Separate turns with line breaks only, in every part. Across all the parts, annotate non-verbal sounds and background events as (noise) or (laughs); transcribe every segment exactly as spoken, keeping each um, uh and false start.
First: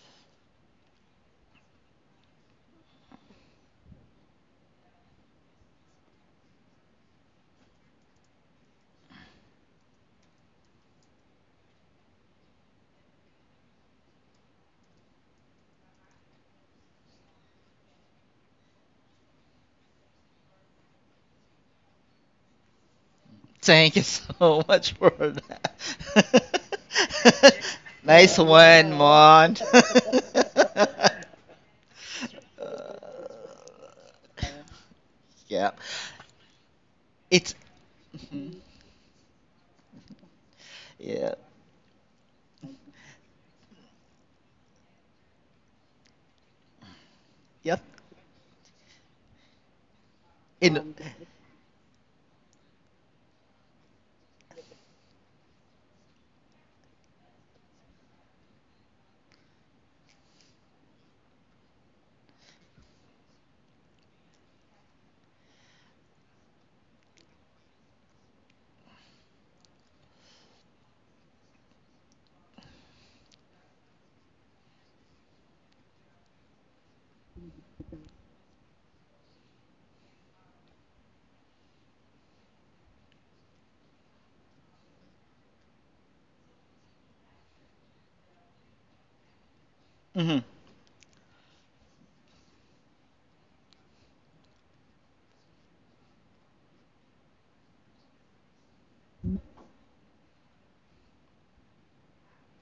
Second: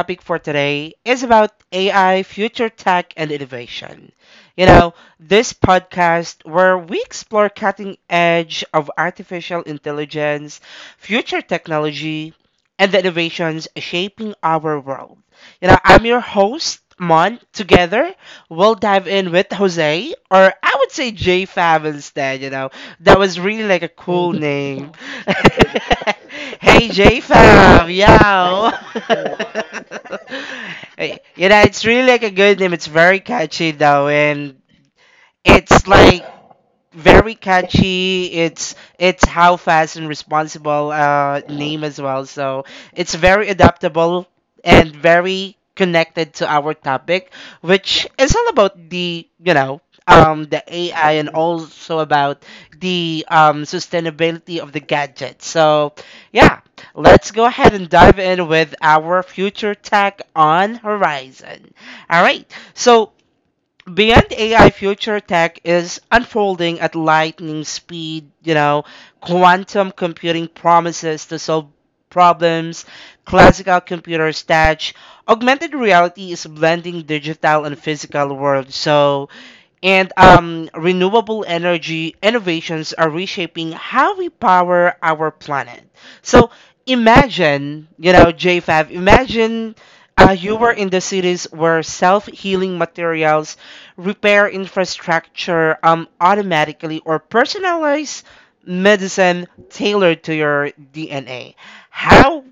topic for today is about A I, future tech, and innovation. You know, this podcast where we explore cutting edge of artificial intelligence, future technology, and the innovations shaping our world. You know, I'm your host, Mon. Together, we'll dive in with Jose, or I would say J Fab instead, you know, that was really like a
Thank you
cool
so much
name.
for that.
(laughs) Hey, J Fam,
(laughs) Nice
yo.
one, Mon. (laughs)
(laughs) Hey, you know, it's really like a good name. It's
Uh,
very catchy though, and
yeah.
it's like very
It's
catchy. It's it's how fast and responsible
Yeah.
uh, name as well. So it's very adaptable and very connected to our topic,
Yep.
which is all about the you know um the
In
A I and also about the um sustainability of the gadget. So yeah, let's go ahead and dive in with our future tech on horizon. All right, so. Beyond A I, future tech is unfolding at lightning speed. You know, quantum computing promises to solve problems, classical computers touch. Augmented reality is blending digital and physical worlds. So, and um, Renewable energy innovations are reshaping how we power our planet. So imagine, you know, J five, imagine
Mhm.
uh, you were in the cities where self healing materials, repair infrastructure um, automatically, or personalized medicine tailored to your D N A. How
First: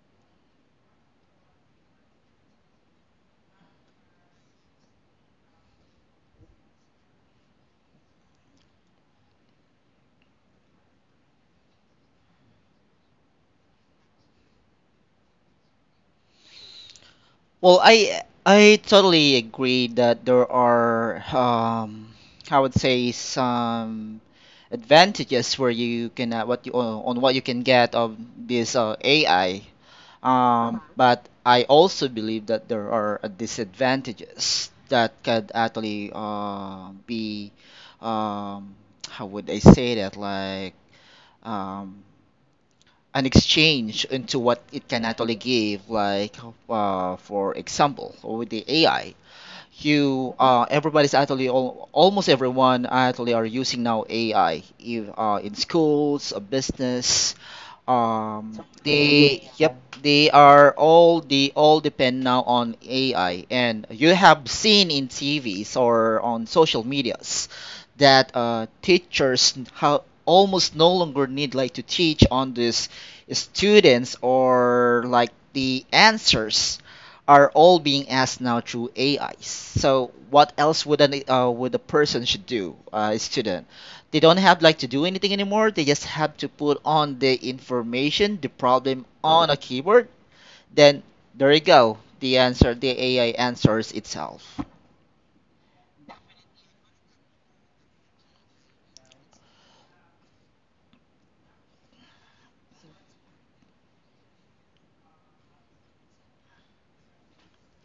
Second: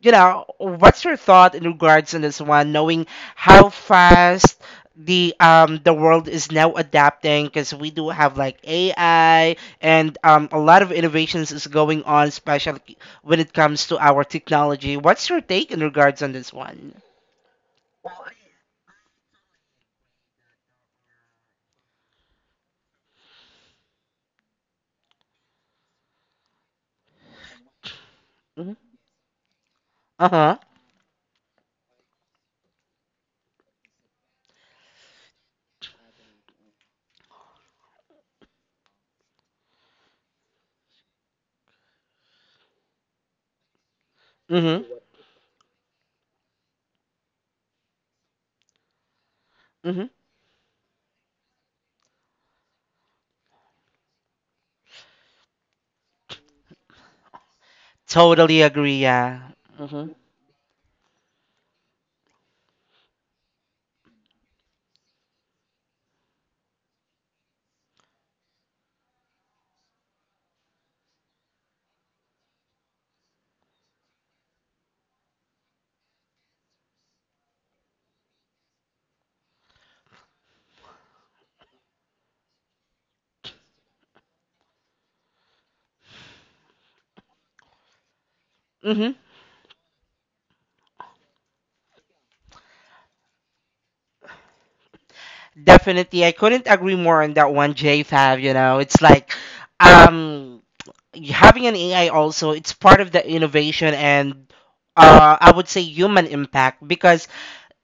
You know, what's your thought in regards on this one, knowing how fast the um the world is now adapting because we do have like A I and um a lot of innovations is going on, especially when it comes to our technology. What's your take in regards on this one?
Well, I I totally agree that there are um I would say some advantages where you can uh, what you on on what you can get of this
hmm
uh, A I.
Uh-huh.
Um, but I also believe that there are uh, disadvantages that could actually uh, be, um, how would I say that, like, um, an exchange into what
Mm-hmm.
it can actually give, like, uh, for example with the ai
Mm-hmm.
you uh, everybody's actually all, almost everyone actually are using now A I, if, uh, in schools, uh, business.
Totally
Um,
agree,
they
yeah.
Yep, they are all they all depend now on A I, and you have seen in T Vs or on social medias that, uh, teachers how almost no longer need like to teach on this students, or like the answers are all being asked now through A Is. So what else would an uh, would a person should do, uh, a student? They don't have like to do anything anymore. They just have to put on the information, the problem
Mm-hmm.
on a keyboard. Then there you go. The answer, the A I answers itself.
Definitely. I couldn't agree more on that one, J five, you know. It's like um having an A I also, it's part of the innovation and uh, I would say human impact because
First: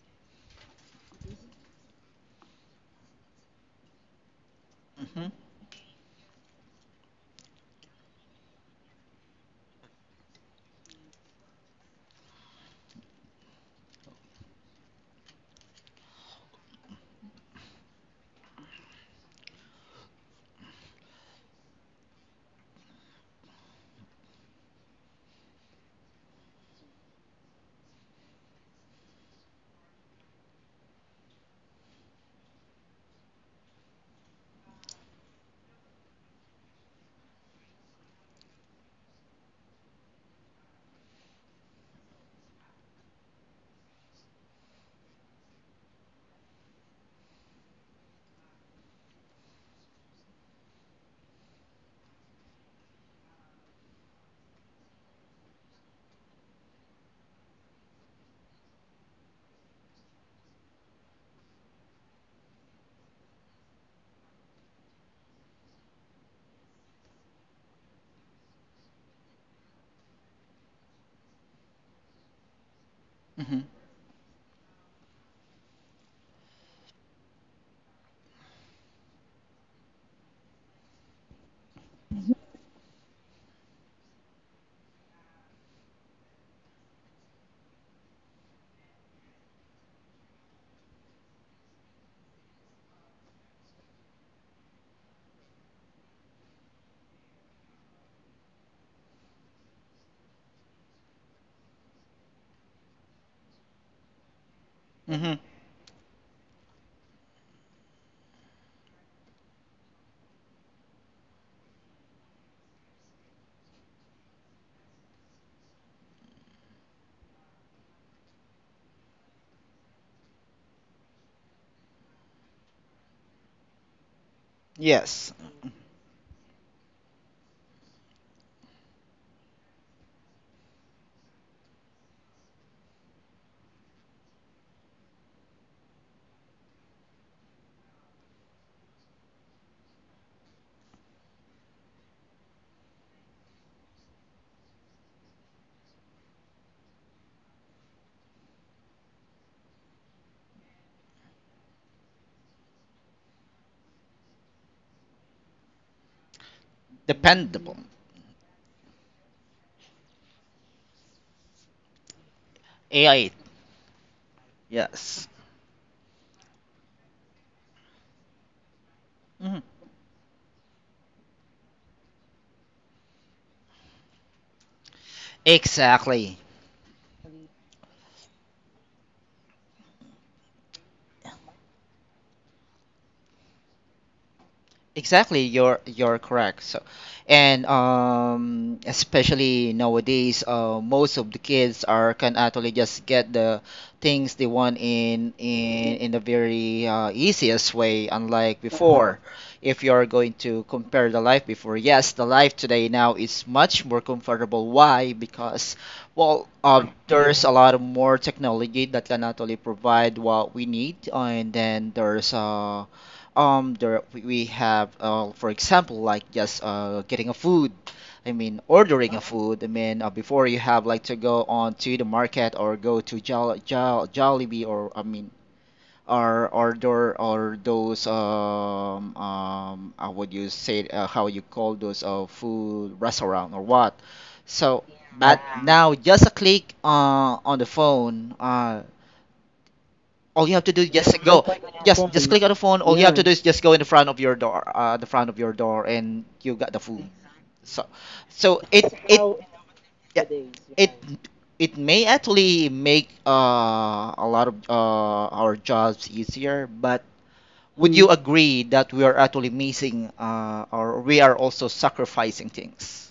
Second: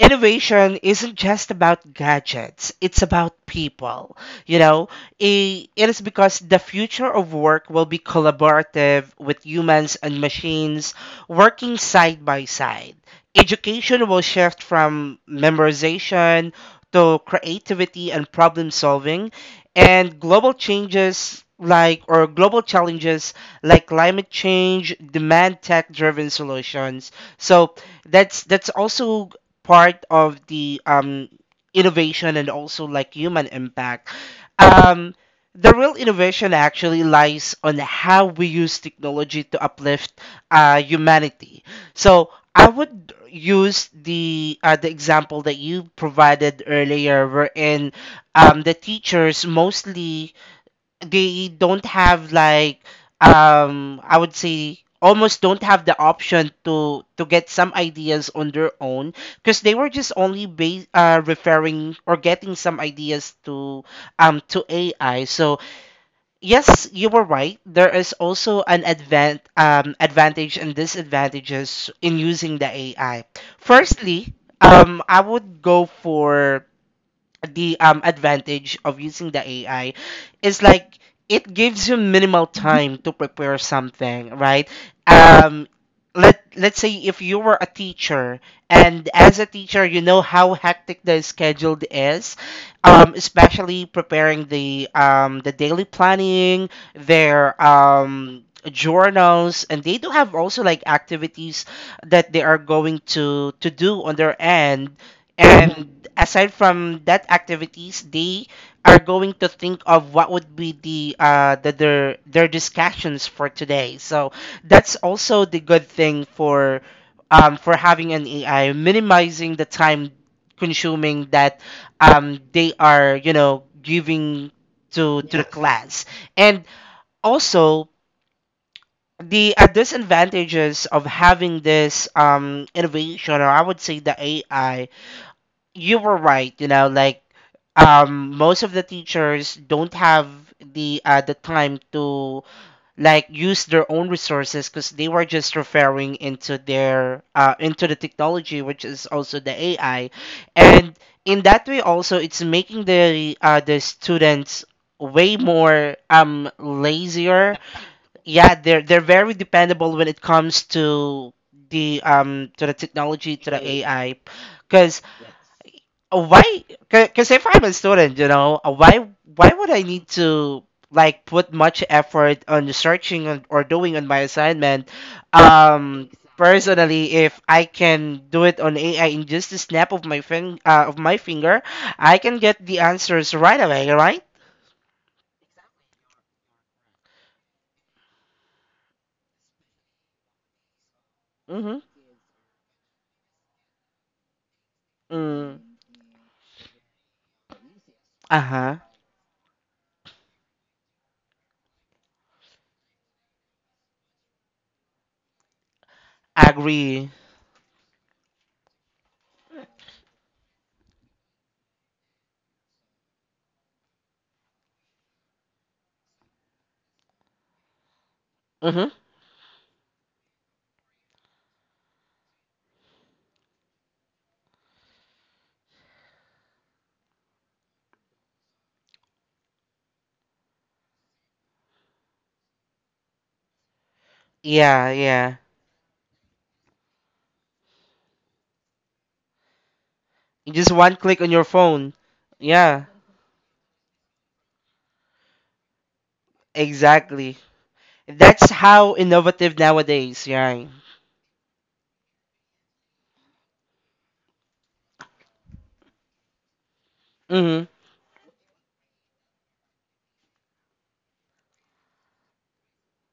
innovation isn't just about gadgets, it's about people. You know,
Hmm.
I- it is because the future of work will be collaborative with humans and machines working side by side. Education will shift from memorization to creativity and problem solving, and global changes like or global challenges like climate change demand tech driven solutions so that's that's also part of the um, innovation and also like human impact. Um, the real innovation actually lies on how we use technology to uplift uh, humanity. So I would use the uh, the example that you provided earlier, wherein um, the teachers mostly they don't have like um I would say almost don't have the option to to get some ideas on their own because they were just only base, uh, referring or getting some ideas to um to A I. So yes, you were right. There is also an advan um advantage and disadvantages in using the A I.
Hmm.
Firstly, um I would go for the um, advantage of using the A I is like it gives you minimal time to prepare something, right? Um, let let's say if you were a teacher and as a teacher you know how hectic the schedule is, um, especially preparing the um, the daily planning, their um, journals, and they do have also like activities that they are going to to do on their end
Hmm.
and aside from that activities, they are going to think of what would be the uh the, their their discussions for today. So that's also the good thing for um for having an A I, minimizing the time consuming that um they are you know giving to
Yes,
to the Yes. class. And also the uh, disadvantages of having this um innovation or I would say the A I, you were right, you know like um most of the teachers don't have the uh the time to like use their own resources because they were just referring into their uh into the technology, which is also the AI, and in that way also it's making the uh the students way more um lazier.
dependable
Yeah, they're they're very dependable when it comes to the um to the
A I.
technology, to the AI.
Yes.
uh, Why? Because if I'm a student, you know, uh, why why
Hmm.
would I need to like put much effort on searching on, or doing on my assignment? Um,
Exactly.
Personally, if I can do it on A I in just a snap of my fin uh, of my finger, I can get the answers right away, right?
Exactly, you're you're correct. So, and um, especially nowadays, uh, most of the
Mm-hmm.
kids are can actually just get the things they want in
Mm.
in in the very uh, easiest way, unlike
Uh-huh.
before. If you are going to compare the life before, yes, the life today now is much more comfortable. Why? Because, well, uh,
Agree.
there's a lot of more technology that can actually provide what we need, and then there's uh um, there we we have, uh, for example, like just, uh, getting a food. I mean,
Mm-hmm.
ordering a food. I mean, uh, before you have like to go on to the market or go to Jol Jol Jollibee, or I mean, or or there or those, um um how would you say it, uh, how you call those, uh food restaurant or what? So,
Yeah, yeah.
but now just a click, uh on the phone. Uh, all
You
you have
Just
to do is
one click
just
on
go
your
just
phone.
just coffee. Click on the phone.
Yeah,
All you have, yeah, to do is just go in the front of your door, uh the front of your door and you got the food.
exactly.
so
That's
so it
how
it How
innovative
yeah,
nowadays,
nowadays,
yeah.
it yeah. it may actually make, uh a lot of, uh our jobs easier, but
hmm
would you, Mm. agree that we are actually missing, uh or we are also sacrificing things?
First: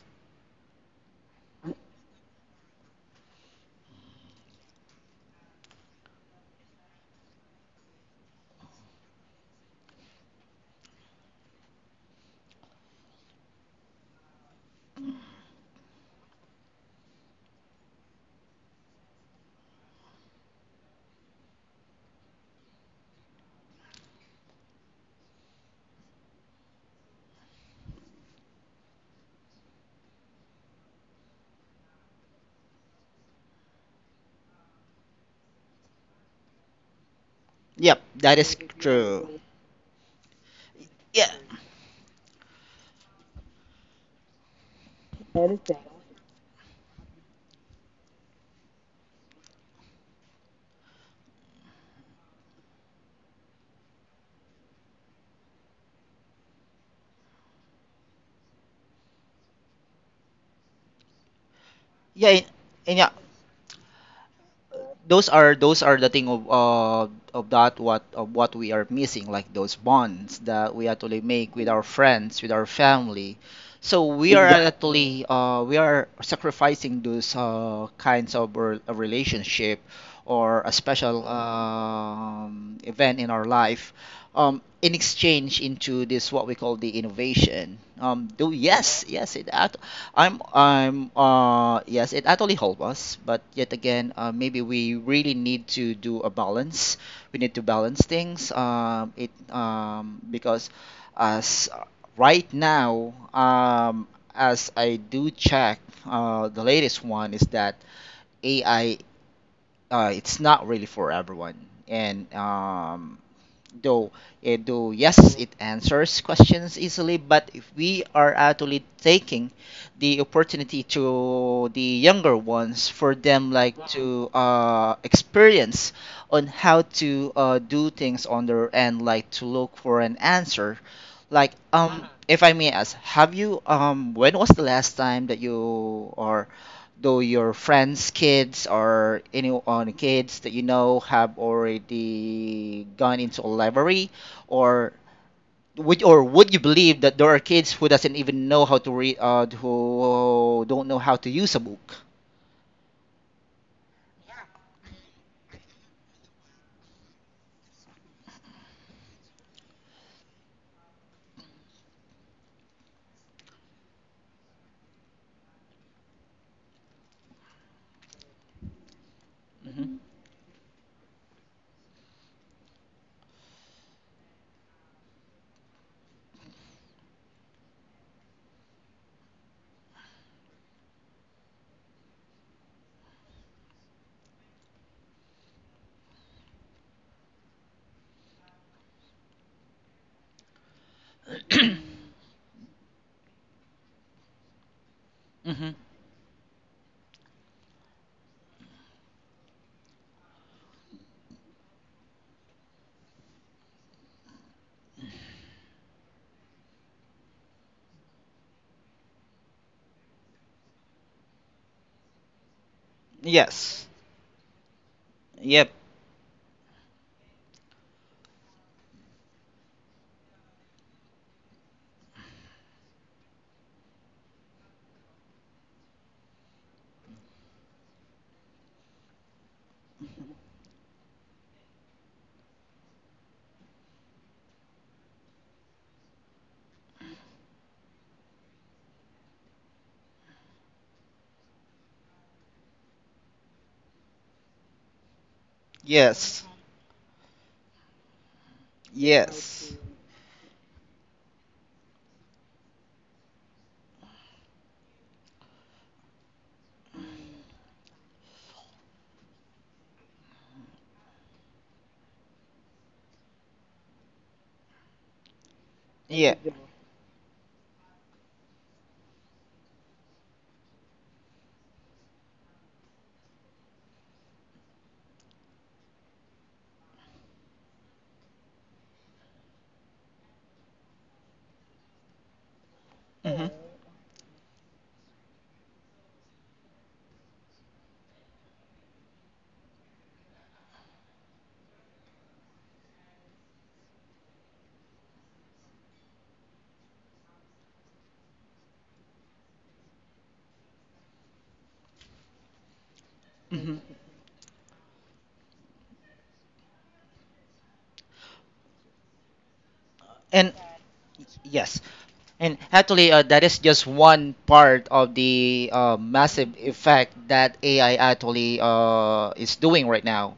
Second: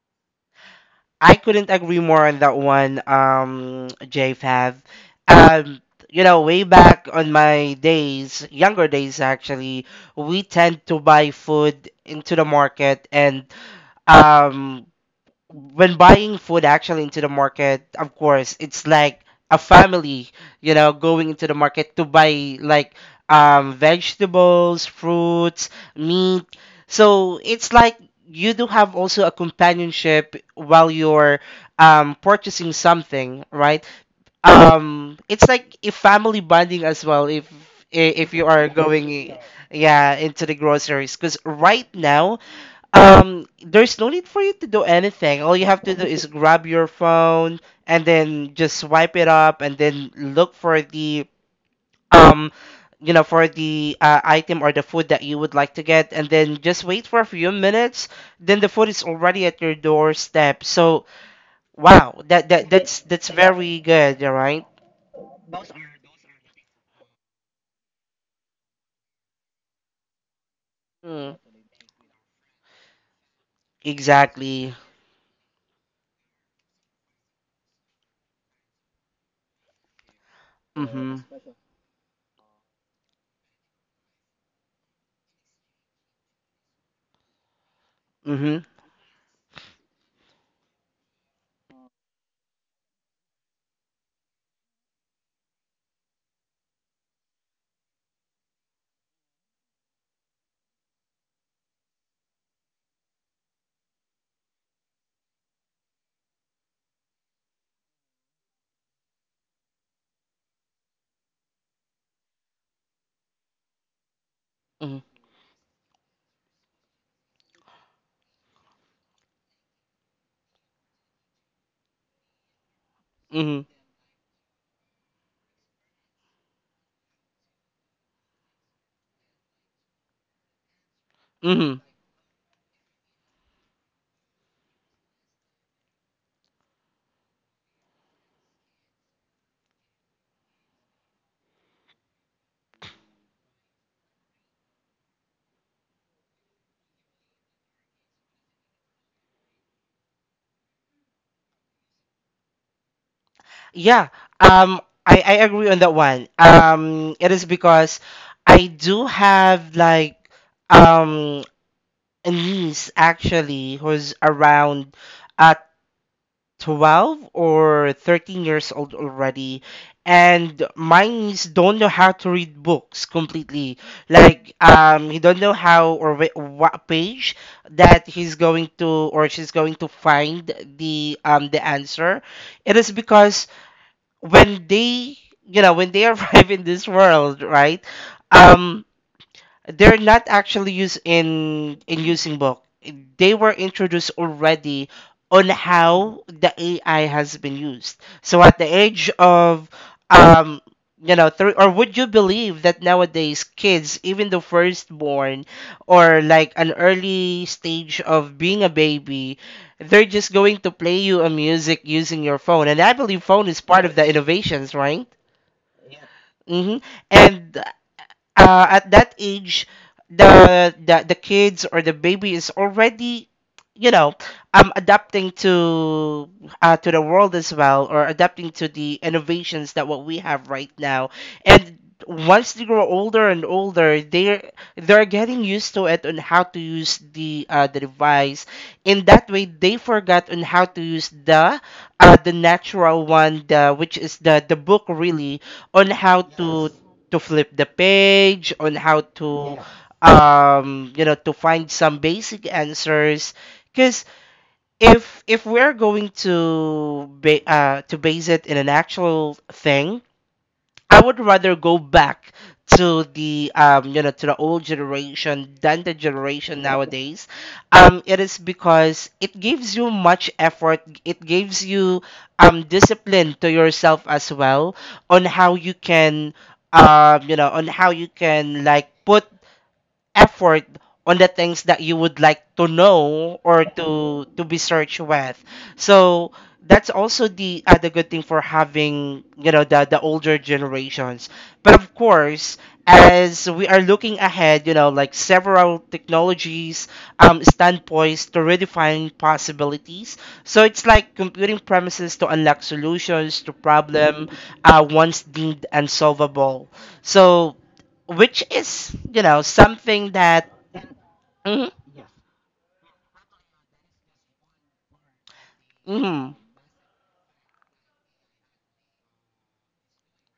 I couldn't agree more on that one, um, J F A V. Um, you know, way back on my days, younger days actually, we tend to buy food into the market and um, when buying food actually into the market, of course, it's like a family, you know, going into the market to buy like um, vegetables, fruits, meat. So it's like you do have also a companionship while you're um, purchasing something, right? Um, it's like a family bonding as well if
Yep,
i- if
that
you
is
are going,
true.
yeah, into the groceries.
Yeah.
Because right now, um, there's no need for you to do anything. All you have to do is grab your phone and then just swipe it up and then look for the um, you know, for the uh, item or the food that you would like to get, and then just wait for a few minutes. Then the food is already at your doorstep. So wow,
Yeah.
that that
And
that's
yeah,
that's very good, right?
those are those are the thing of, uh, of that what of what we are missing, like those bonds that we actually
Mm,
make with our friends, with our family. So, we are
exactly.
exactly, actually, uh, we are sacrificing those, uh, kinds of re- a relationship, or a
Mm-hmm.
special, um, event in our life, um, in exchange into this what we call the innovation. Um, do
Mm-hmm.
yes yes it act- I'm I'm uh Yes, it actually helps us, but yet again, uh, maybe we really need to do a balance. We need to balance things. Um, it um Because, as right now, um, as I do check, uh, the latest one is that A I, uh, it's not really for everyone, and um, Though, eh, though
Mm-hmm.
yes, it answers questions easily, but if we are actually taking the opportunity to the younger ones for them
Mm-hmm.
like to, uh, experience on how to, uh, do things on their end, like to look for an answer, like,
Mm-hmm.
um, if I may ask, have you um, when was the last time that you or though your friends' kids or anyone kids that you know have already gone into a library, or would or would you believe that there are kids who doesn't even know how to read, uh, who don't know how to use a book?
Yeah, um, I, I agree on that one. Um, it is because I do have like um a niece actually who's around uh twelve or thirteen years old already,
Hmm.
and my niece don't know how to read books completely. Like um, he don't know how or wh- what page that he's going to or she's going to find the um the answer. It is because when they you know when they (laughs) arrive in this world, right? um they're not actually used in in using book. They were introduced already on
Hmm.
how the A I has been used. So at the age of um you know three, or would you believe that nowadays kids, even the firstborn or like an early stage of being a baby, they're just going to play you a music using your phone, and I believe phone is part
Yes.
of the Yes. innovations, right?
Yep.
Mm-hmm. And uh, at that age the, the the kids or the baby is already, you know, um adapting to uh, to the world as well, or adapting to the innovations that what we have right now. And once they grow older and older, they're they're getting used to it on how to use the uh, the device. In that way they forgot on how to use the uh, the natural one, the which is the the book really, on how
Yes.
to to flip the page, on how to,
Yes.
Yeah. um, you know, to find some basic answers. Because if if we're going to ba- uh, to base it in an actual thing, I would rather go back to the um you know to the old generation than the
Yeah.
generation nowadays. Um, it is because it gives you much effort. It gives you um discipline to yourself as well on how you can um you know on how you can like put effort on the things that you would like to know
Hmm.
or to to be searched with. So that's also the other good thing for having, you know, the the older generations. But of course, as we are looking ahead, you know, like several technologies um, stand poised to redefine possibilities. So it's like computing premises to unlock solutions to
Hmm.
problem uh, once deemed unsolvable. So which is, you know, something that
And
hmm
yes, And actually, uh, that is just one part of the, uh,
hmm
massive effect that A I actually, uh, is doing right now.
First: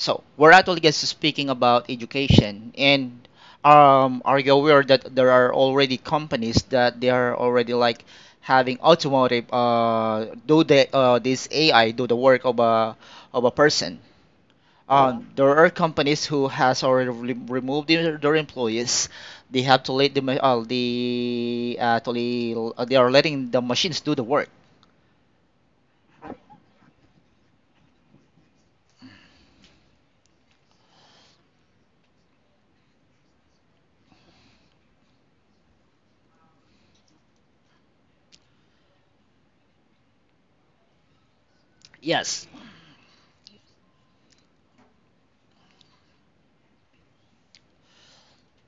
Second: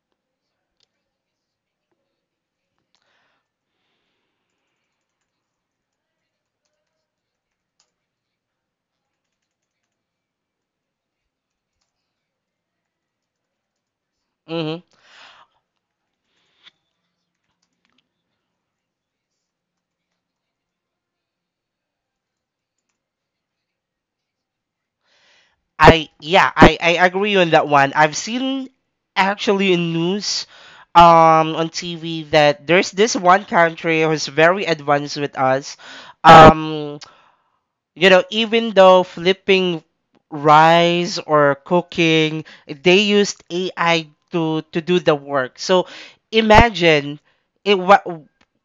So we're actually just speaking about education, and um, are you aware that there are already companies that they are already like having automotive, uh, do the, uh, this A I do the work of a of a person?
hmm
Uh, there are companies who has already re- removed their, their employees. They have to let the ma- uh, the actually, uh, they are letting the machines do the work.
I yeah I I agree on that one. I've seen actually in news um on T V that there's this one country who's very advanced with us. Um you know, even though flipping rice or cooking,
Yes.
they used A I to to do the work. So imagine it what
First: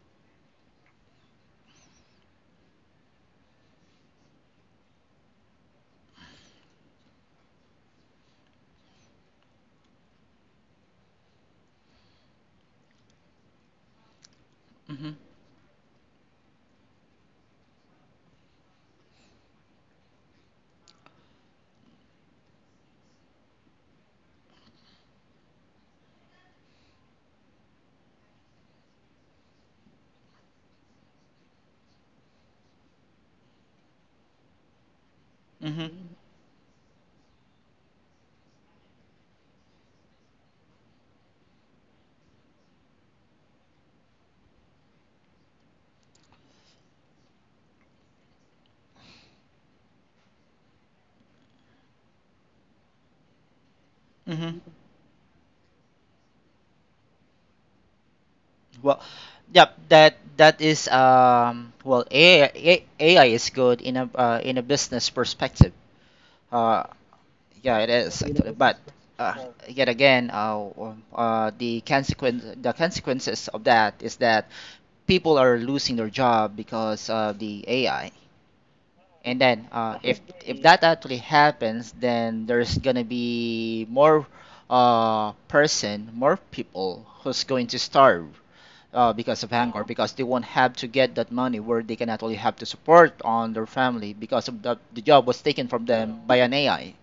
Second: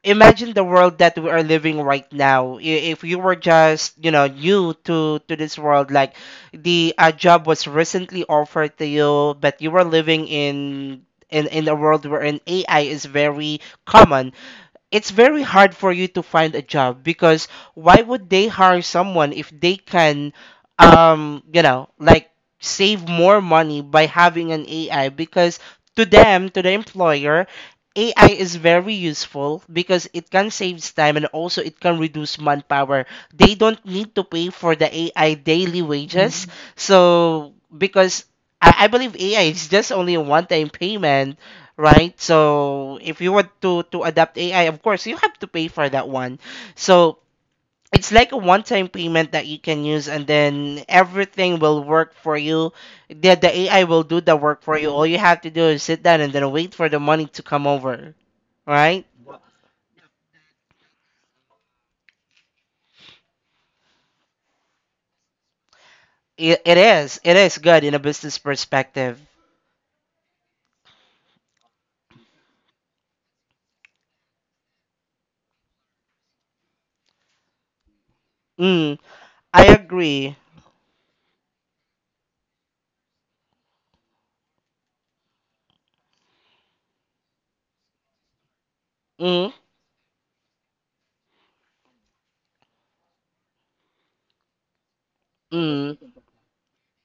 imagine the world that we are living right now. I- if you were just, you know, new to to this world, like the a job was recently offered to you, but you were living in in in a world wherein AI is very common, it's
Hmm.
very hard for you to find a job because why would they hire someone if they can um you know like save more money by having an A I, because to them, to the employer, A I is very useful because it can save time and also it can reduce manpower. They don't need to pay for the A I daily
Hmm.
wages. Mhm. So because I, I believe A I is just only a one time payment, right? So if you want to to adapt A I, of course you have to pay for that one. So it's like a one-time payment that you can use, and then everything will work for you. The the A I will do the
Hmm.
work for you. All you have to do is sit down and then wait for the money to come over,
Well,
right?
yeah, that that is, um well A I, A- AI is good in a uh, in a business perspective.
It, it
Uh,
is it is
yeah,
good
it
in a
is
business
actually, but,
perspective.
uh, yet again, uh, um, uh, the consequence the consequences of that is that people are losing their job because of the A I.
Mm,
And
I
then, uh, if
agree.
if that actually happens, then there's gonna be more, uh, person, more people who's going to starve, uh, because
Mm,
of hunger, because they won't have to get that money where they can actually have to support on their family because of the, the job was taken from
mm.
them by an A I.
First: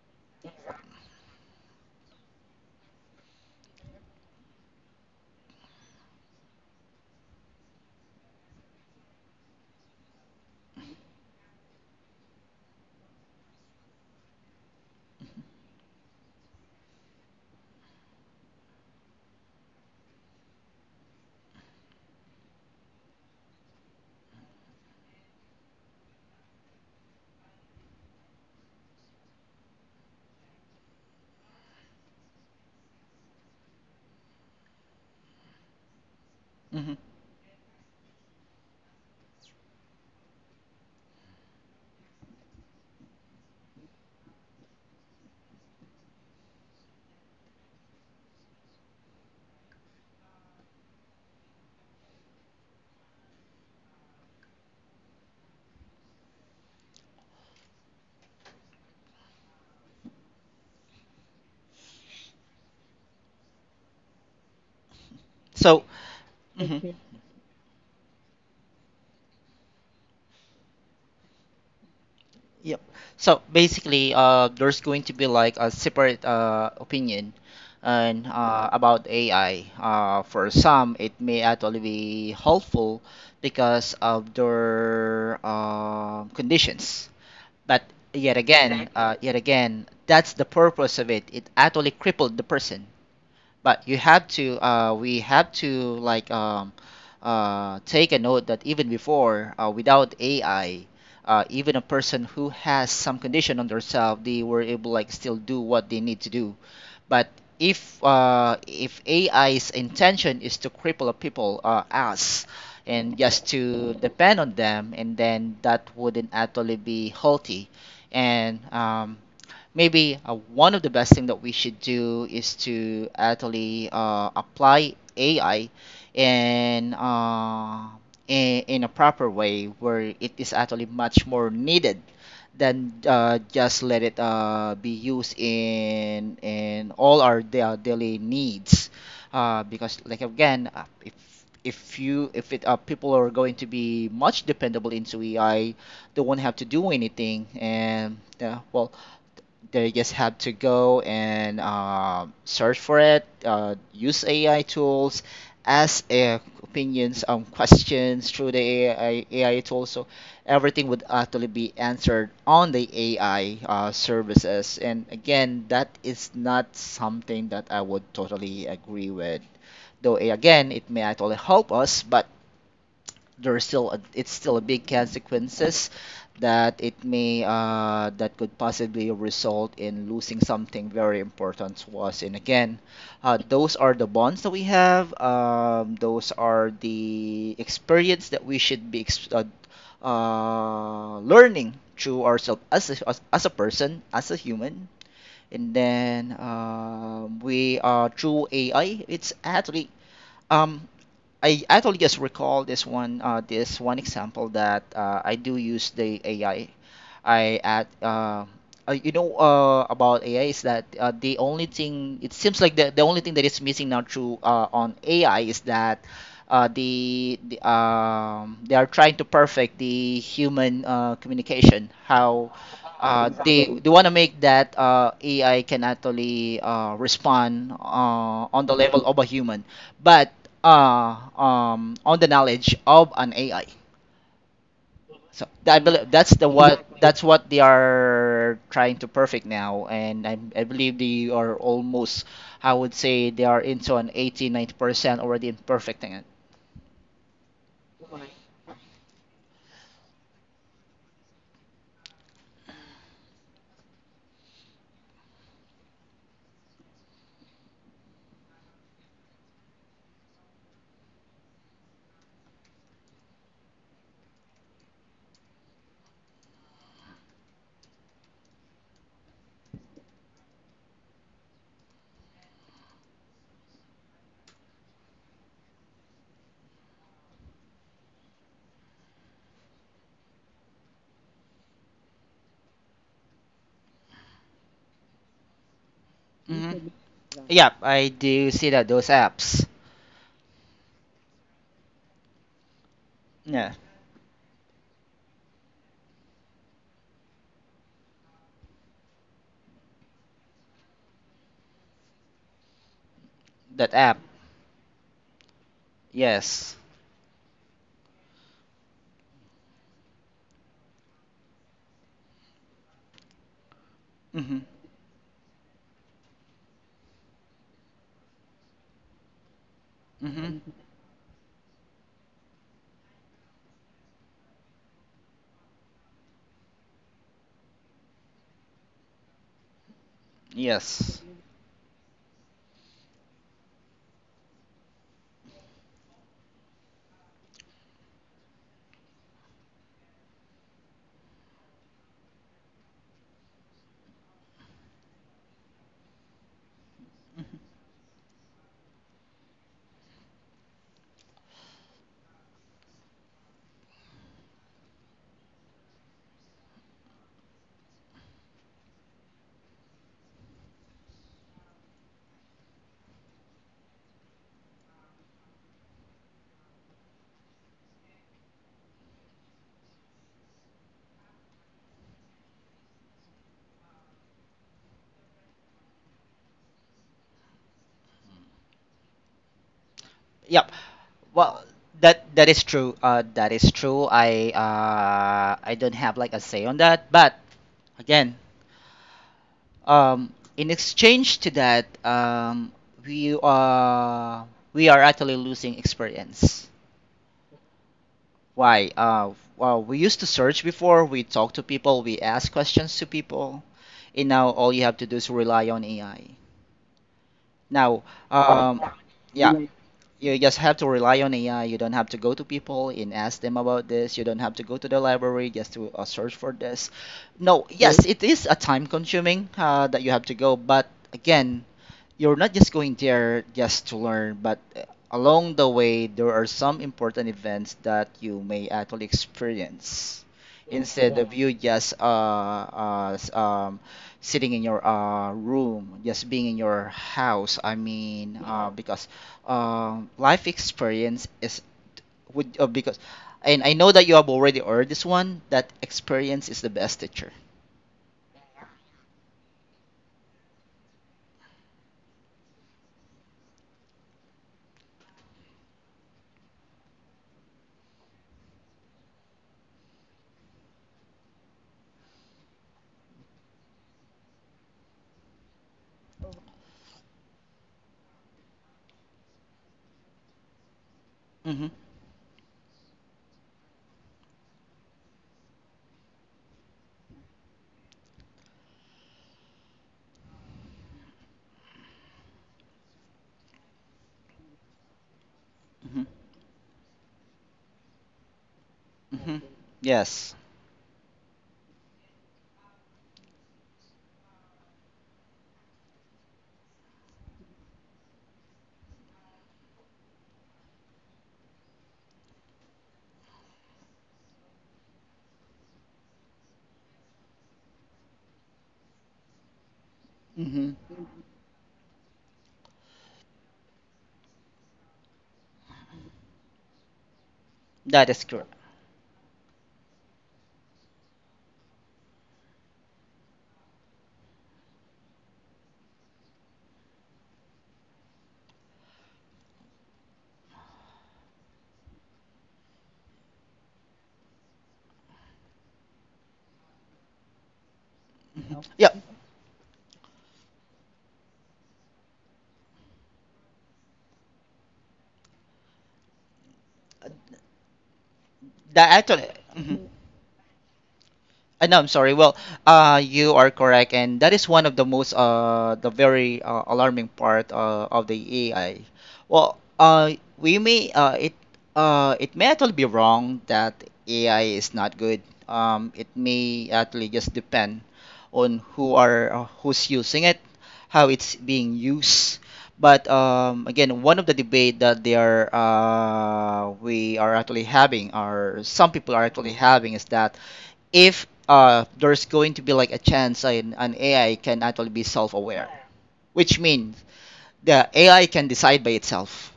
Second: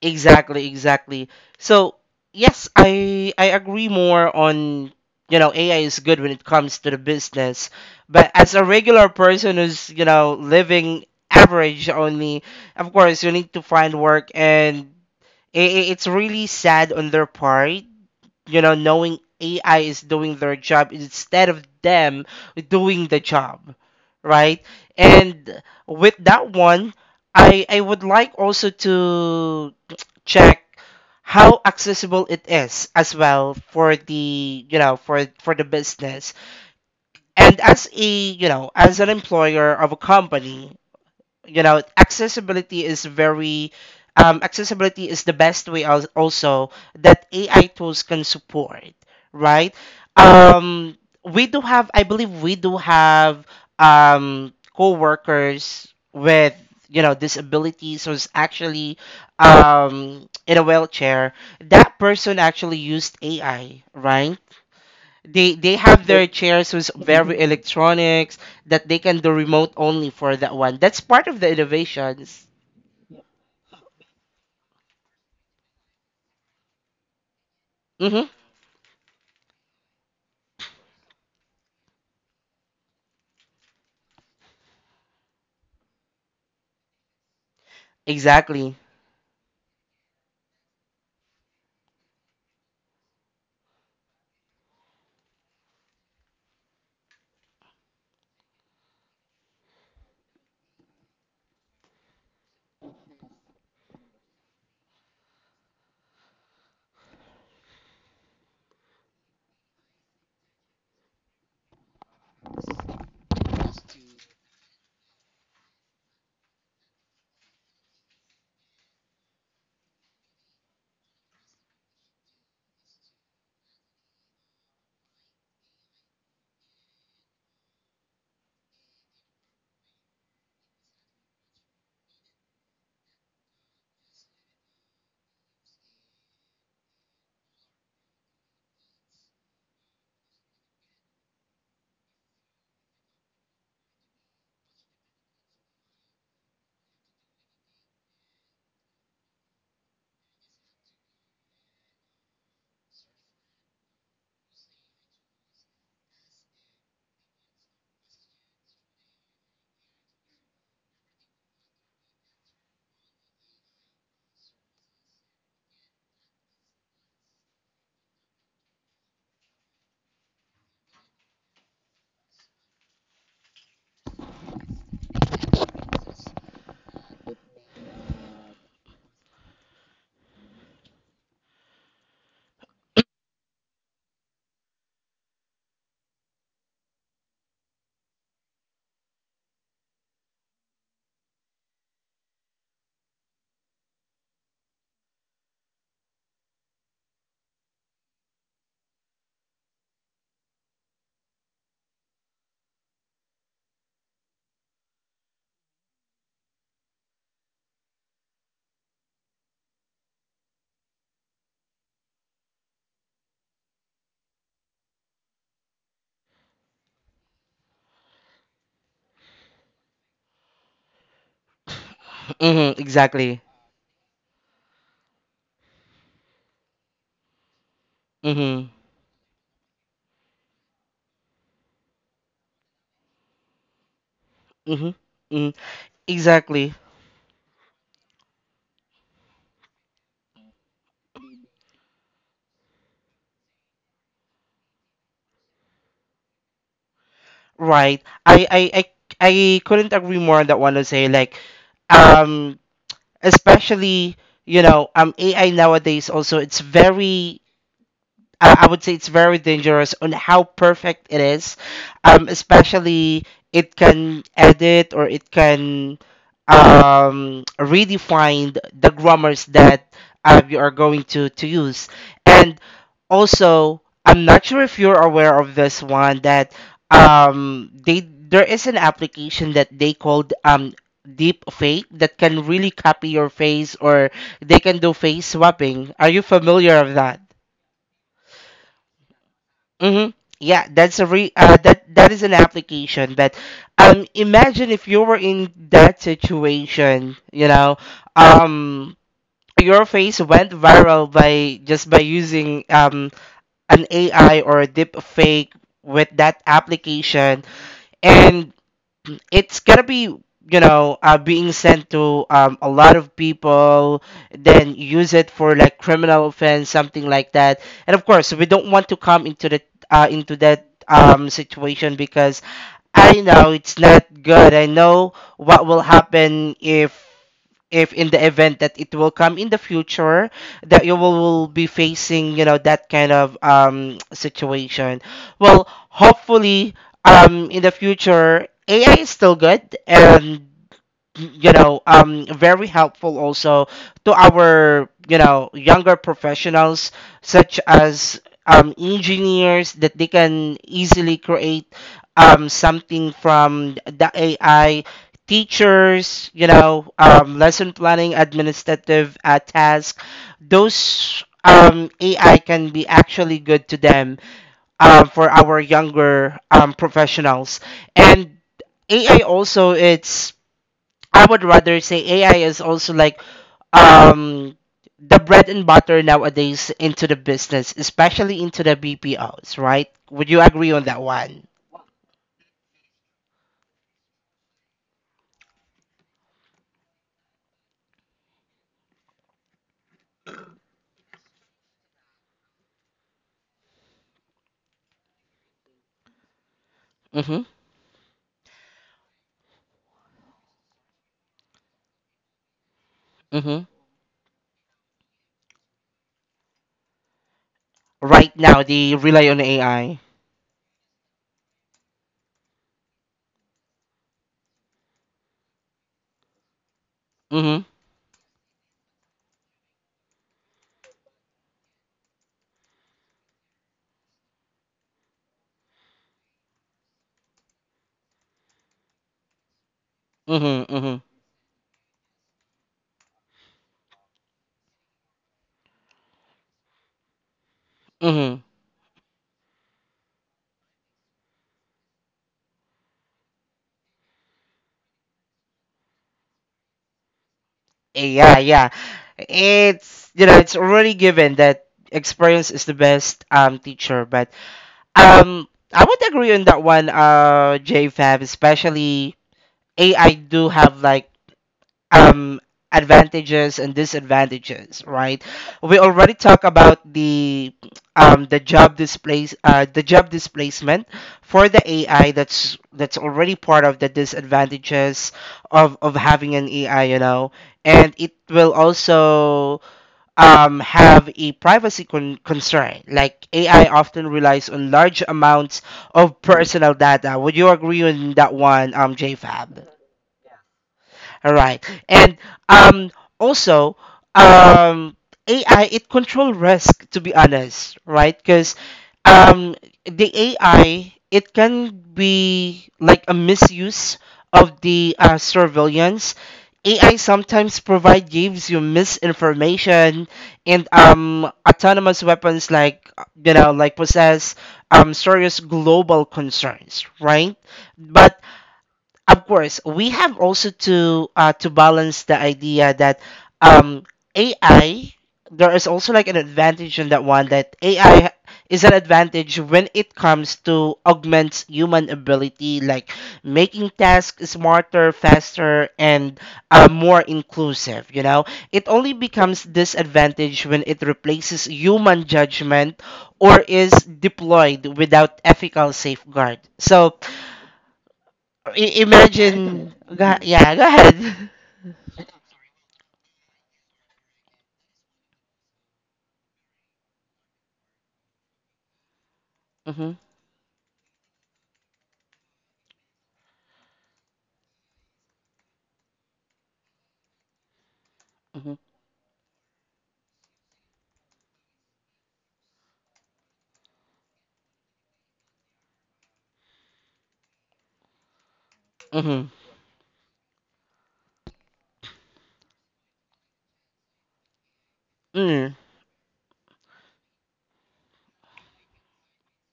Exactly, exactly. So, yes, I I agree more on, you know, A I is good when it comes to the business, but as a regular person who's, you know, living average only, of course, you need to find work and i i- it's really sad on their part, you know, knowing A I is doing their job instead of them doing the job, right? And with that one, I I would like also to check how accessible it is as well for the you know for for the business
Hmm.
and as a you know as an employer of a company, you know accessibility is very um, accessibility is the best way al- also that AI tools can support, right? um, we do have, I believe we do have, um, co-workers with, you know, disabilities who's actually, um, in a wheelchair. That person actually used AI, right? They they
So.
have their chairs with
Mhm.
very (laughs) electronics that they can do remote only for that one. That's part of the innovations.
Yep. So basically, uh, there's going to be like a separate, uh, opinion, and
Mm-hmm.
uh, about A I. Uh, for some, it may actually be helpful because of their, uh, conditions. But yet again,
Exactly.
Exactly. uh, yet again, that's the purpose of it. It actually crippled the person. But you had to uh, we had to, like, um, uh, take a note that even before, uh, without A I, uh, even a person who has some condition on themselves, they were able, like, still do what they need to do. But if uh, if A I's intention is to cripple a people uh, us, and just to depend on them, and then that wouldn't actually be healthy. And um, maybe, uh, one of the best thing that we should do is to actually, uh, apply A I in, uh, in, in a proper way where it is actually much more needed, than, uh, just let it, uh, be used in in all our da- daily needs, uh, because, like, again, uh, if if you if it uh, people are going to be much dependable into A I. They won't have to do anything, and, uh, well they just have to go and, um search for it, uh, use A I tools, ask, uh, opinions, um, questions through the AI, A I tools. So everything would actually be answered on the A I, uh, services. And again, that is not something that I would totally agree with. Though eh, again, it may actually help us, but there's still a, it's still a big consequences that, it may uh, that could possibly result in losing something very important to us. And again, uh, those are the bonds that we have, um, those are the experience that we should be ex- uh, uh, learning through ourselves, as a, as, as a person, as a human. And then um, we are through A I it's actually um, I actually just recall this one, uh, this one example that, uh, I do use the AI. I at uh, uh, you know uh, About A I is that, uh, the only thing, it seems like the, the only thing that is missing now through uh, on A I is that, uh, the, the, um, they are trying to perfect the human, uh, communication. How,
Mm-hmm.
uh,
Exactly.
they they want to make that, uh, A I can actually, uh, respond, uh, on
Mm-hmm.
the level of a human, but, uh, um, on the knowledge of an A I.
Mm-hmm.
So
Mm-hmm.
I believe that's the
Exactly.
what that's what they are trying to perfect now, and, I, I believe they are almost, I would say, they are into an eighty ninety percent already in perfecting it.
Right. I I I I couldn't agree more on that one to say like, um especially, you know um A I nowadays also it's very, I I would say it's very dangerous on how perfect it is. Um, especially it can edit or it can um, redefine the grammars that uh, you are going to, to use. And also, I'm not sure if you're aware of this one that um, they there is an application that they called, um, deep fake, that can really copy your face, or they can do face swapping. Are you familiar
Hmm.
of that?
Yeah, I do see that those apps.
Mm-hmm. Yeah, that's a re uh, that that is an application. But
Yeah,
um, imagine if you were in that situation, you know, um, your face went viral by just by using um an
that app.
A I or a deep fake with that
Yes.
application, and um, it's gonna be, you know, uh, being sent to, um, a lot of people,
Mhm.
then use it for like criminal offense, something like that. And of course, we don't want to come into the uh, into
Mhm.
that um, situation because I know it's not good. I know what will happen if if in the event that it will come in the future, that you will,
Yes.
will be facing, you know, that kind of um situation. Well, hopefully, um in the future AI is still good and, you know, um very helpful also to our, you know, younger professionals, such as, um engineers, that they can easily create um something from the AI. Teachers, you know, um, lesson planning, administrative uh, tasks, those, um, A I can be actually good to them, uh, for our younger, um, professionals. And A I also, it's, I would rather say A I is also like um, the bread and butter nowadays into the business, especially into the B P Os, right? Would you
Yep.
agree on that one?
Well, that that is true. Uh, that is true. I uh I don't have like a say on that, but again, Um, in exchange to that, um, we uh, we are actually losing experience.
Mm-hmm.
Why? Uh, well, we used to search before. We talk to people. We ask questions to people,
Mm-hmm.
and now all you have to do is rely on A I. Now,
Right now,
um,
they rely on
yeah,
A I.
you just have to rely on A I. You don't have to go to people and ask them about this. You don't have to go to the library just to, uh, search for this. No, yes, it is a time consuming, uh, that you have to go, but again, you're not just going there just to learn, but, uh, along the way, there are some important events that you may actually experience
Mhm. Mhm.
instead of you just uh, uh, s- um, sitting in your, uh, room, just being in your house. I mean,
Mhm.
uh, because um, life experience is would uh, because, and I know that you have already heard this one. That experience is the best teacher.
Yeah, yeah. It's, you know, it's already given that experience is the best um teacher, but um I would agree on that one, uh, J Fab, especially A I do have like um advantages and disadvantages, right? We already talked about the um the job displace uh the job displacement for the
Mm-hmm.
AI. that's that's already part of the disadvantages of of having an AI, you know. And it will also um have a privacy con- concern. Like AI often relies on large amounts
Mm-hmm.
of personal data. Would you agree on that one, um, J
Mm-hmm.
Fab?
Yes.
All right. And um, also, um, A I, it control risk, to be honest, right? Because, um, the A I, it can be like a misuse of the, uh, surveillance. A I sometimes provide gives you misinformation and,
Mm-hmm.
um, autonomous weapons, like, you know, like, possess, um, serious global concerns, right?
That
But
is correct.
of course, we have also to, uh, to balance the idea that, um, A I, there is also like an advantage in that one, that A I is an advantage when it comes to augment human ability, like making tasks smarter, faster, and, uh, more inclusive. You know,
Mhm.
it
Yep.
only becomes disadvantage when it replaces human judgment or is deployed without ethical safeguard. So, I-
That actually.
imagine.
Mhm.
Go, yeah, go ahead.
Uh, no, I'm sorry. Well, uh, you are correct, and that is one of the most uh, the very uh, alarming part uh, of the A I. Well,
Mm-hmm,
uh, we may uh, it uh, it may actually be wrong that A I is not good. Um, it may actually just depend
mm-hmm,
on who are uh, who's using it, how it's being used. But um, again, one of the debate that they are uh, we are actually having, or some people are
mm-hmm.
actually having, is that if uh, there's going to be like a chance an, an A I can actually be
Mm.
self-aware, which means the A I can decide by itself.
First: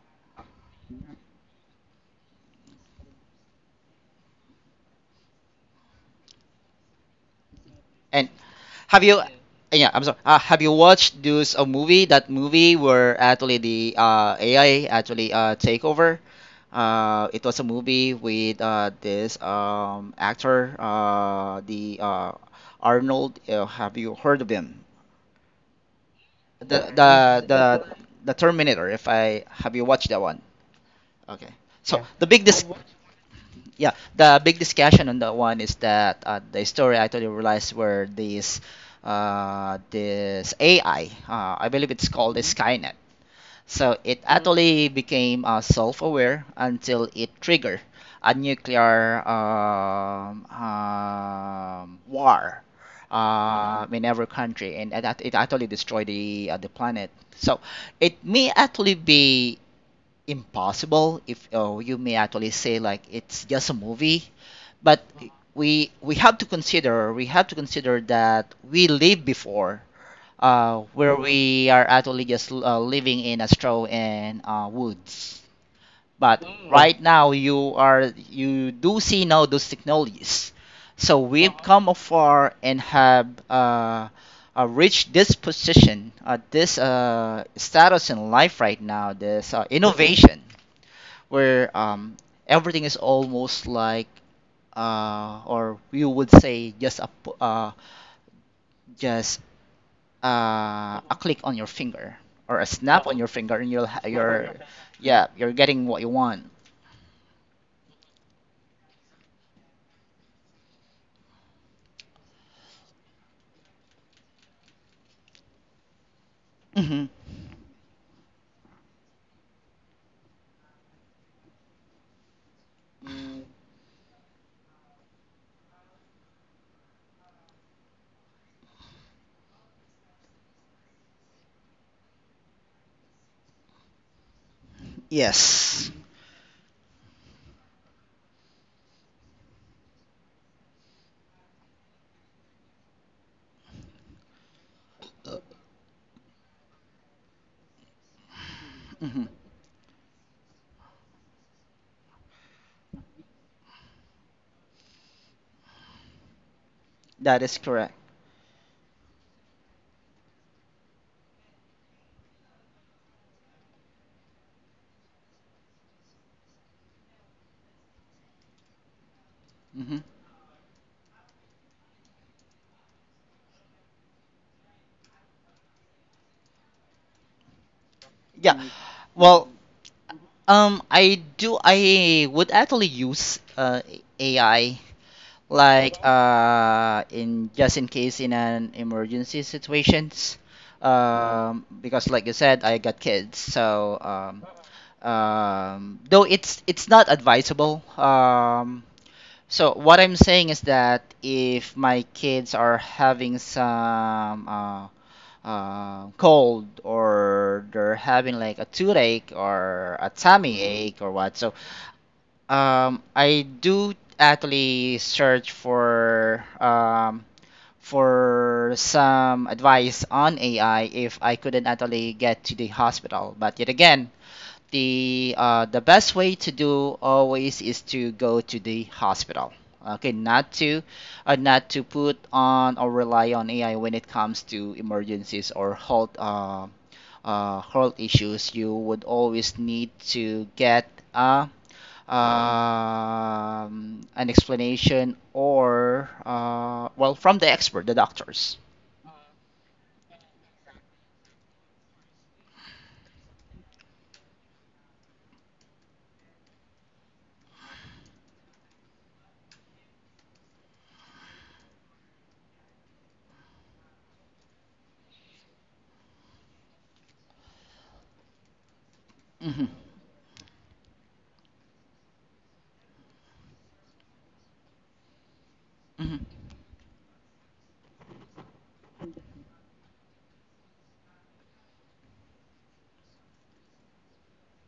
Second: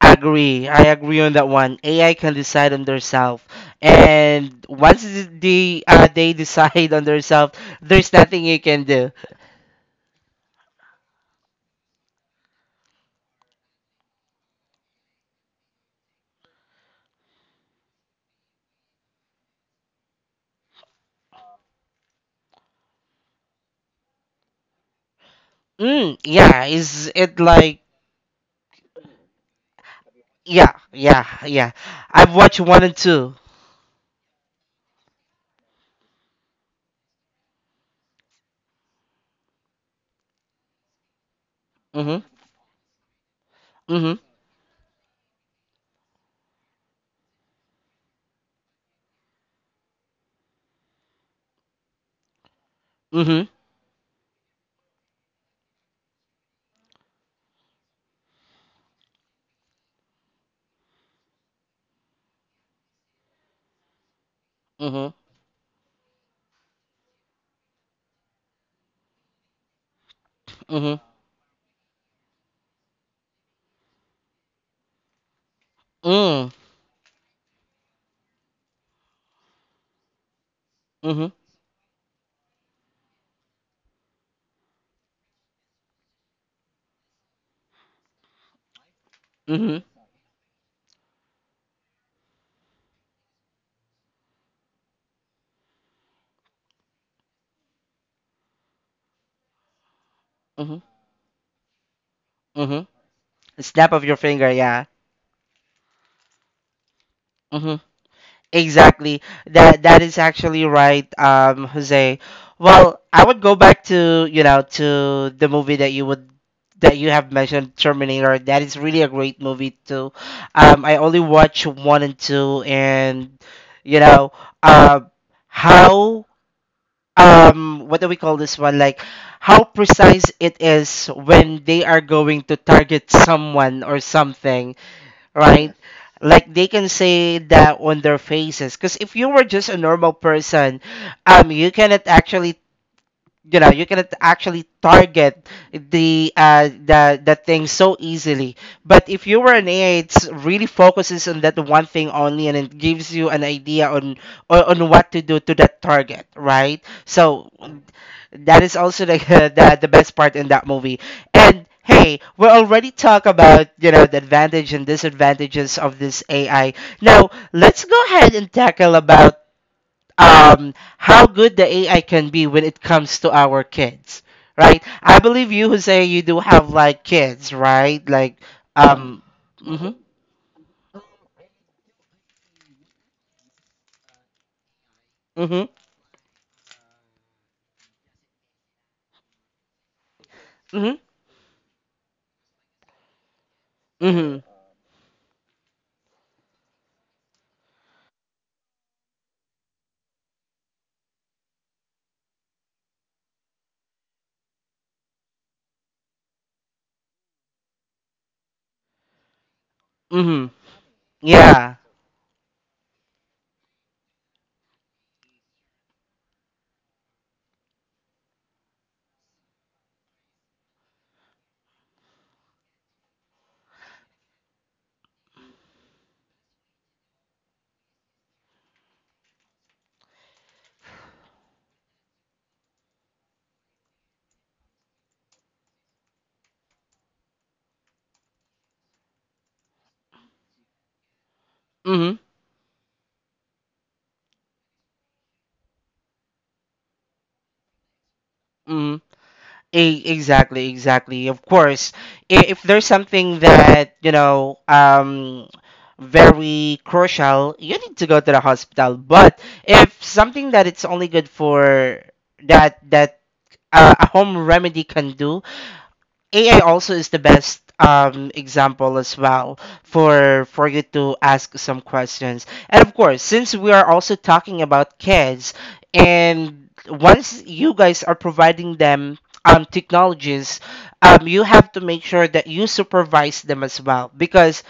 I agree. I agree on that one. A I can decide on themselves, and once they uh, they (laughs) decide on themselves, there's
And
nothing you can
have
do.
you? uh, Yeah, I'm sorry. Uh, have you watched those a movie? That movie where actually the uh, A I actually uh, take over. Uh, it was a movie with uh, this um, actor, uh, the uh, Arnold. Uh, have you heard of him?
Mm, yeah,
The
is
the
it like,
the the Terminator. If I have you watched that one?
yeah, yeah,
Okay.
yeah.
So Yeah. the
I've
big
watched
dis I wo-
one and two.
yeah, the big discussion on that one is that uh, the story I totally realized were this uh, this A I, uh, I believe it's
Mhm,
called a Skynet. So
mhm,
it Mm. actually became uh, self-aware until it triggered a nuclear um, um, war
mhm,
uh, in every country, and that it actually destroyed the uh, the planet. So it may actually be impossible if oh, you may actually say like it's just a movie, but
mhm,
we we have to consider, we have to consider that we lived before, uh,
mhm,
where we are actually just uh, living in a straw and uh, woods. But
mm,
right now you are you do see now those technologies, so
mhm,
we've come afar and have uh, uh, reached this position, uh, this uh, status in life right now, this uh,
mhm,
innovation where um everything is almost like uh or you would say just a uh just
mhm,
uh a click on your finger or a
mhm.
snap on your finger, and
Snap
you'll
of your finger,
you're
yeah.
yeah, you're getting what you want.
Exactly. That that is actually right, um, Jose. Well, I would go back to, you know, to the movie that you would that
Hmm
you have mentioned, Terminator. That is really a great movie too. Um, I only watched one and two, and, you know, uh, how, um, what do we call this one? Like how precise it is when they are going to target someone or something, right?
Yes.
Like they can say that on their faces. Because if you were just a normal person, um, you cannot actually, you know, you can at- actually target the uh the the thing so easily. But if
hmm
you were an AI, it's really focuses on that one thing only, and it gives you an idea on on, on what to do to that target, right?
That
So
is correct.
that is also the, (laughs) the the best part in that movie. And hey, we already talk about, you know, the advantage and disadvantages of this AI. Now let's go ahead and tackle about,
Hmm
um, how good the A I can be when it comes to our kids, right? I believe you, Jose, you do have like kids, right? Like,
Yeah.
um,
Well,
mm-hmm,
um, I do. I would actually use uh, A I
mm-hmm,
like uh in just in case in an emergency situations,
mm-hmm,
um because like you said, I got kids, so
mm-hmm,
um um though it's it's not advisable. Um so what I'm saying is that if my kids are having some uh uh, cold, or they're having like a toothache or a
mm-hmm,
tummy ache or what. So
yeah,
um, I do actually search for um, for some advice on A I if I couldn't actually get to the hospital. But yet again, the uh, the best way to do always is to go to the hospital. Okay, not to uh, not to put on or rely on A I when it comes to emergencies or health uh, uh, health issues. You would always need to get a
mm-hmm,
um, an explanation or uh, well, from the expert, the doctors.
mm-hmm. E- exactly, exactly. Of course, i- if there's something that, you know, um, very crucial, you need to go to the hospital. But if something that it's only good for that that uh, a home remedy can do, A I also is the best, um, example as well
Hmm
for for you to ask some questions. And of course, since we are also talking about kids,
hmm
and once you guys are providing them, um, technologies, um, you have to make sure that you supervise them as well, because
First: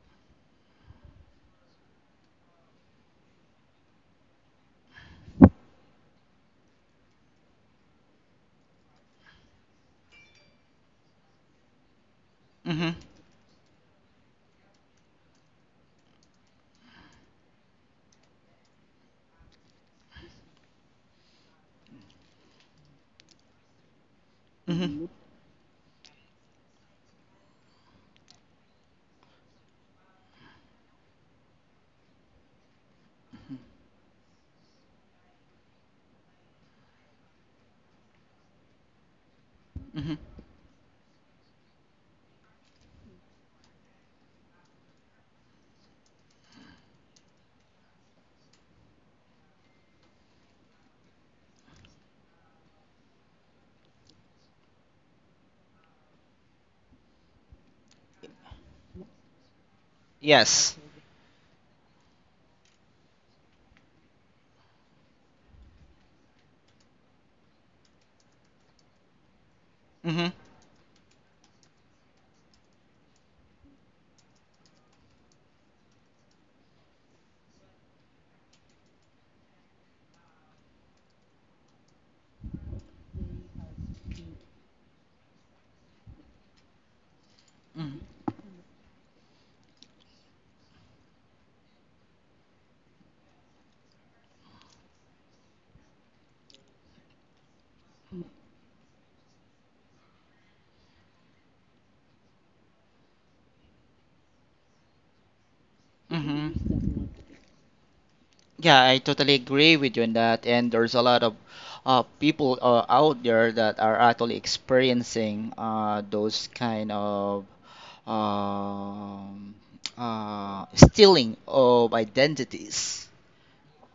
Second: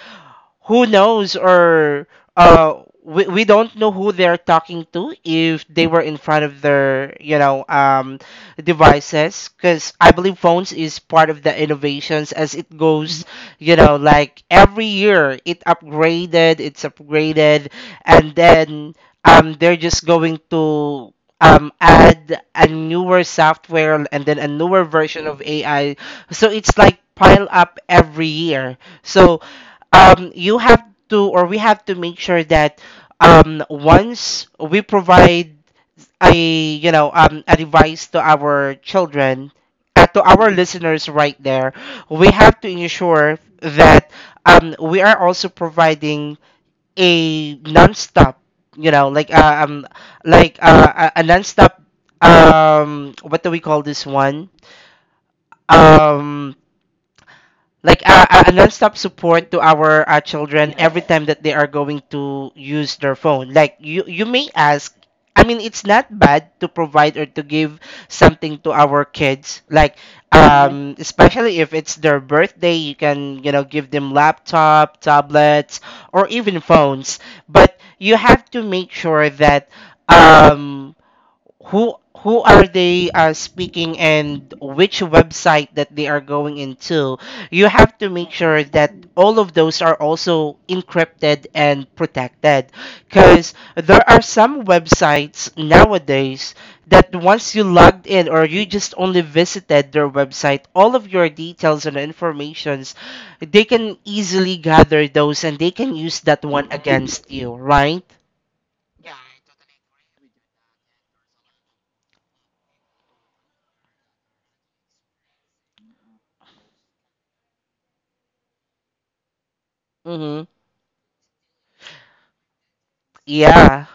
who knows, or uh we, we don't know who they're talking to if they were in front of their, you know, um devices, because I believe phones is part of the innovations as it
hmm
goes, you know. Like every year it upgraded, it's upgraded, and then um they're just going to um add a newer software and then a newer
hmm
version of AI, so it's like pile up every year. So, um, you have to, or we have to make sure that, um, once we provide a, you know, um, a device to our children, uh,
hmm
to our listeners right there, we have to ensure that, um, we are also providing a non-stop, you know, like uh, um like uh, a a non-stop, um what do we call this one um like a, a a non-stop support to our, uh,
Yes.
children every time that they are going to use their phone. Like you you may ask, I mean, it's not bad to provide or to give something to our kids, like, hmm,
hmm
um especially if it's their birthday, you can, you know, give them laptop, tablets, or even phones. But you have to make sure that, um who who are they, uh, speaking, and which website that they are going into. You have to
hmm
make sure that all of those are also encrypted and protected, because there are some websites nowadays that once you logged in or you just only visited their website, all of your details and informations, they can easily gather those, and they can use that one
hmm
against you, right?
Yeah, I totally agree with you on that. And there's a lot of uh, people uh, out there that are actually experiencing uh, those kind of um,
Mm-hmm.
uh, stealing of identities.
Yeah.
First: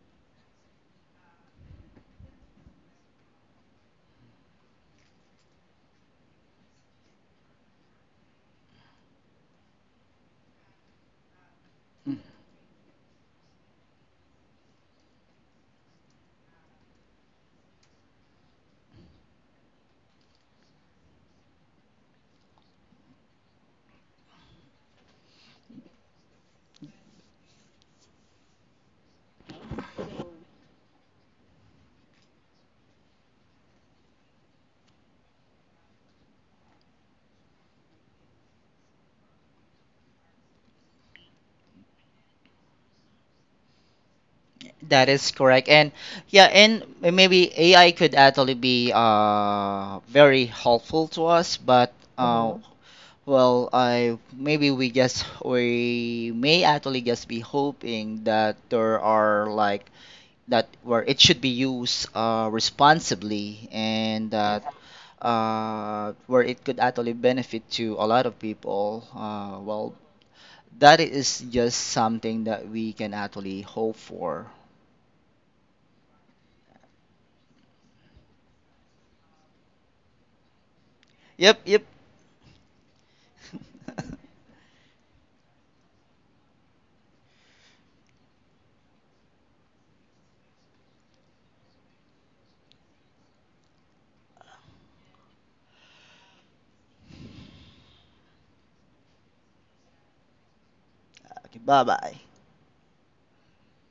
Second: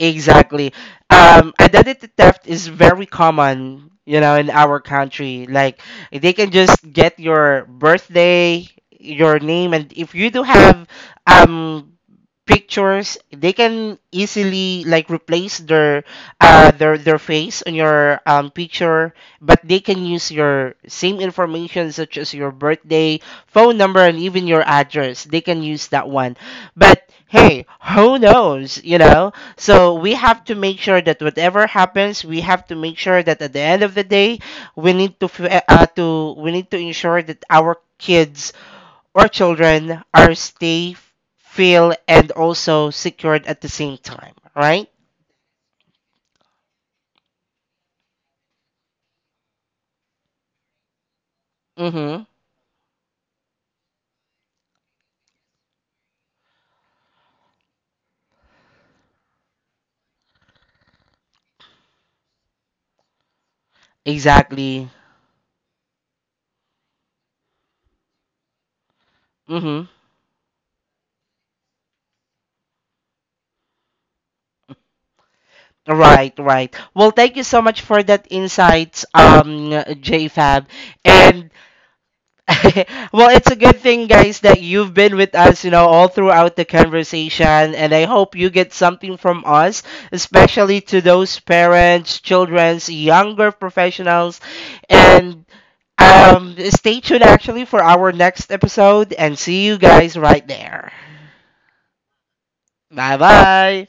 Exactly. Um, identity theft is very common, you know, in our country. Like they can just get your birthday, your name, and if you do have um pictures, they can easily like replace their uh their their face on your, um picture, but they can use your same information such as your birthday, phone number, and even your address. They can use that one. But hey, who knows? You know, so we have to make sure that whatever happens, we have to make sure that at the end of the day, we need to f- uh, uh, to we need to ensure that our kids or children are safe, feel, and also secured at the same time, right?
That is correct. And yeah, and maybe A I could actually be uh very helpful to us, but
Mm-hmm.
uh Mm-hmm. Well, I maybe we just we may actually just be hoping that there are like that where it should be used uh responsibly, and that
Exactly.
uh where it could actually benefit to a lot of people. Uh
Mm-hmm.
well, that is just something that we can actually hope for.
Right, right. Well, thank you so much for that insight, um, JFab. And
Yep, yep.
(laughs) well, it's a good thing, guys,
(laughs)
that you've been with us, you know, all throughout the conversation. And I hope you get something from us, especially to those parents, children's, younger professionals. And, um, stay tuned, actually, for our next episode. And see you guys right there.
Okay, bye bye.
Bye bye.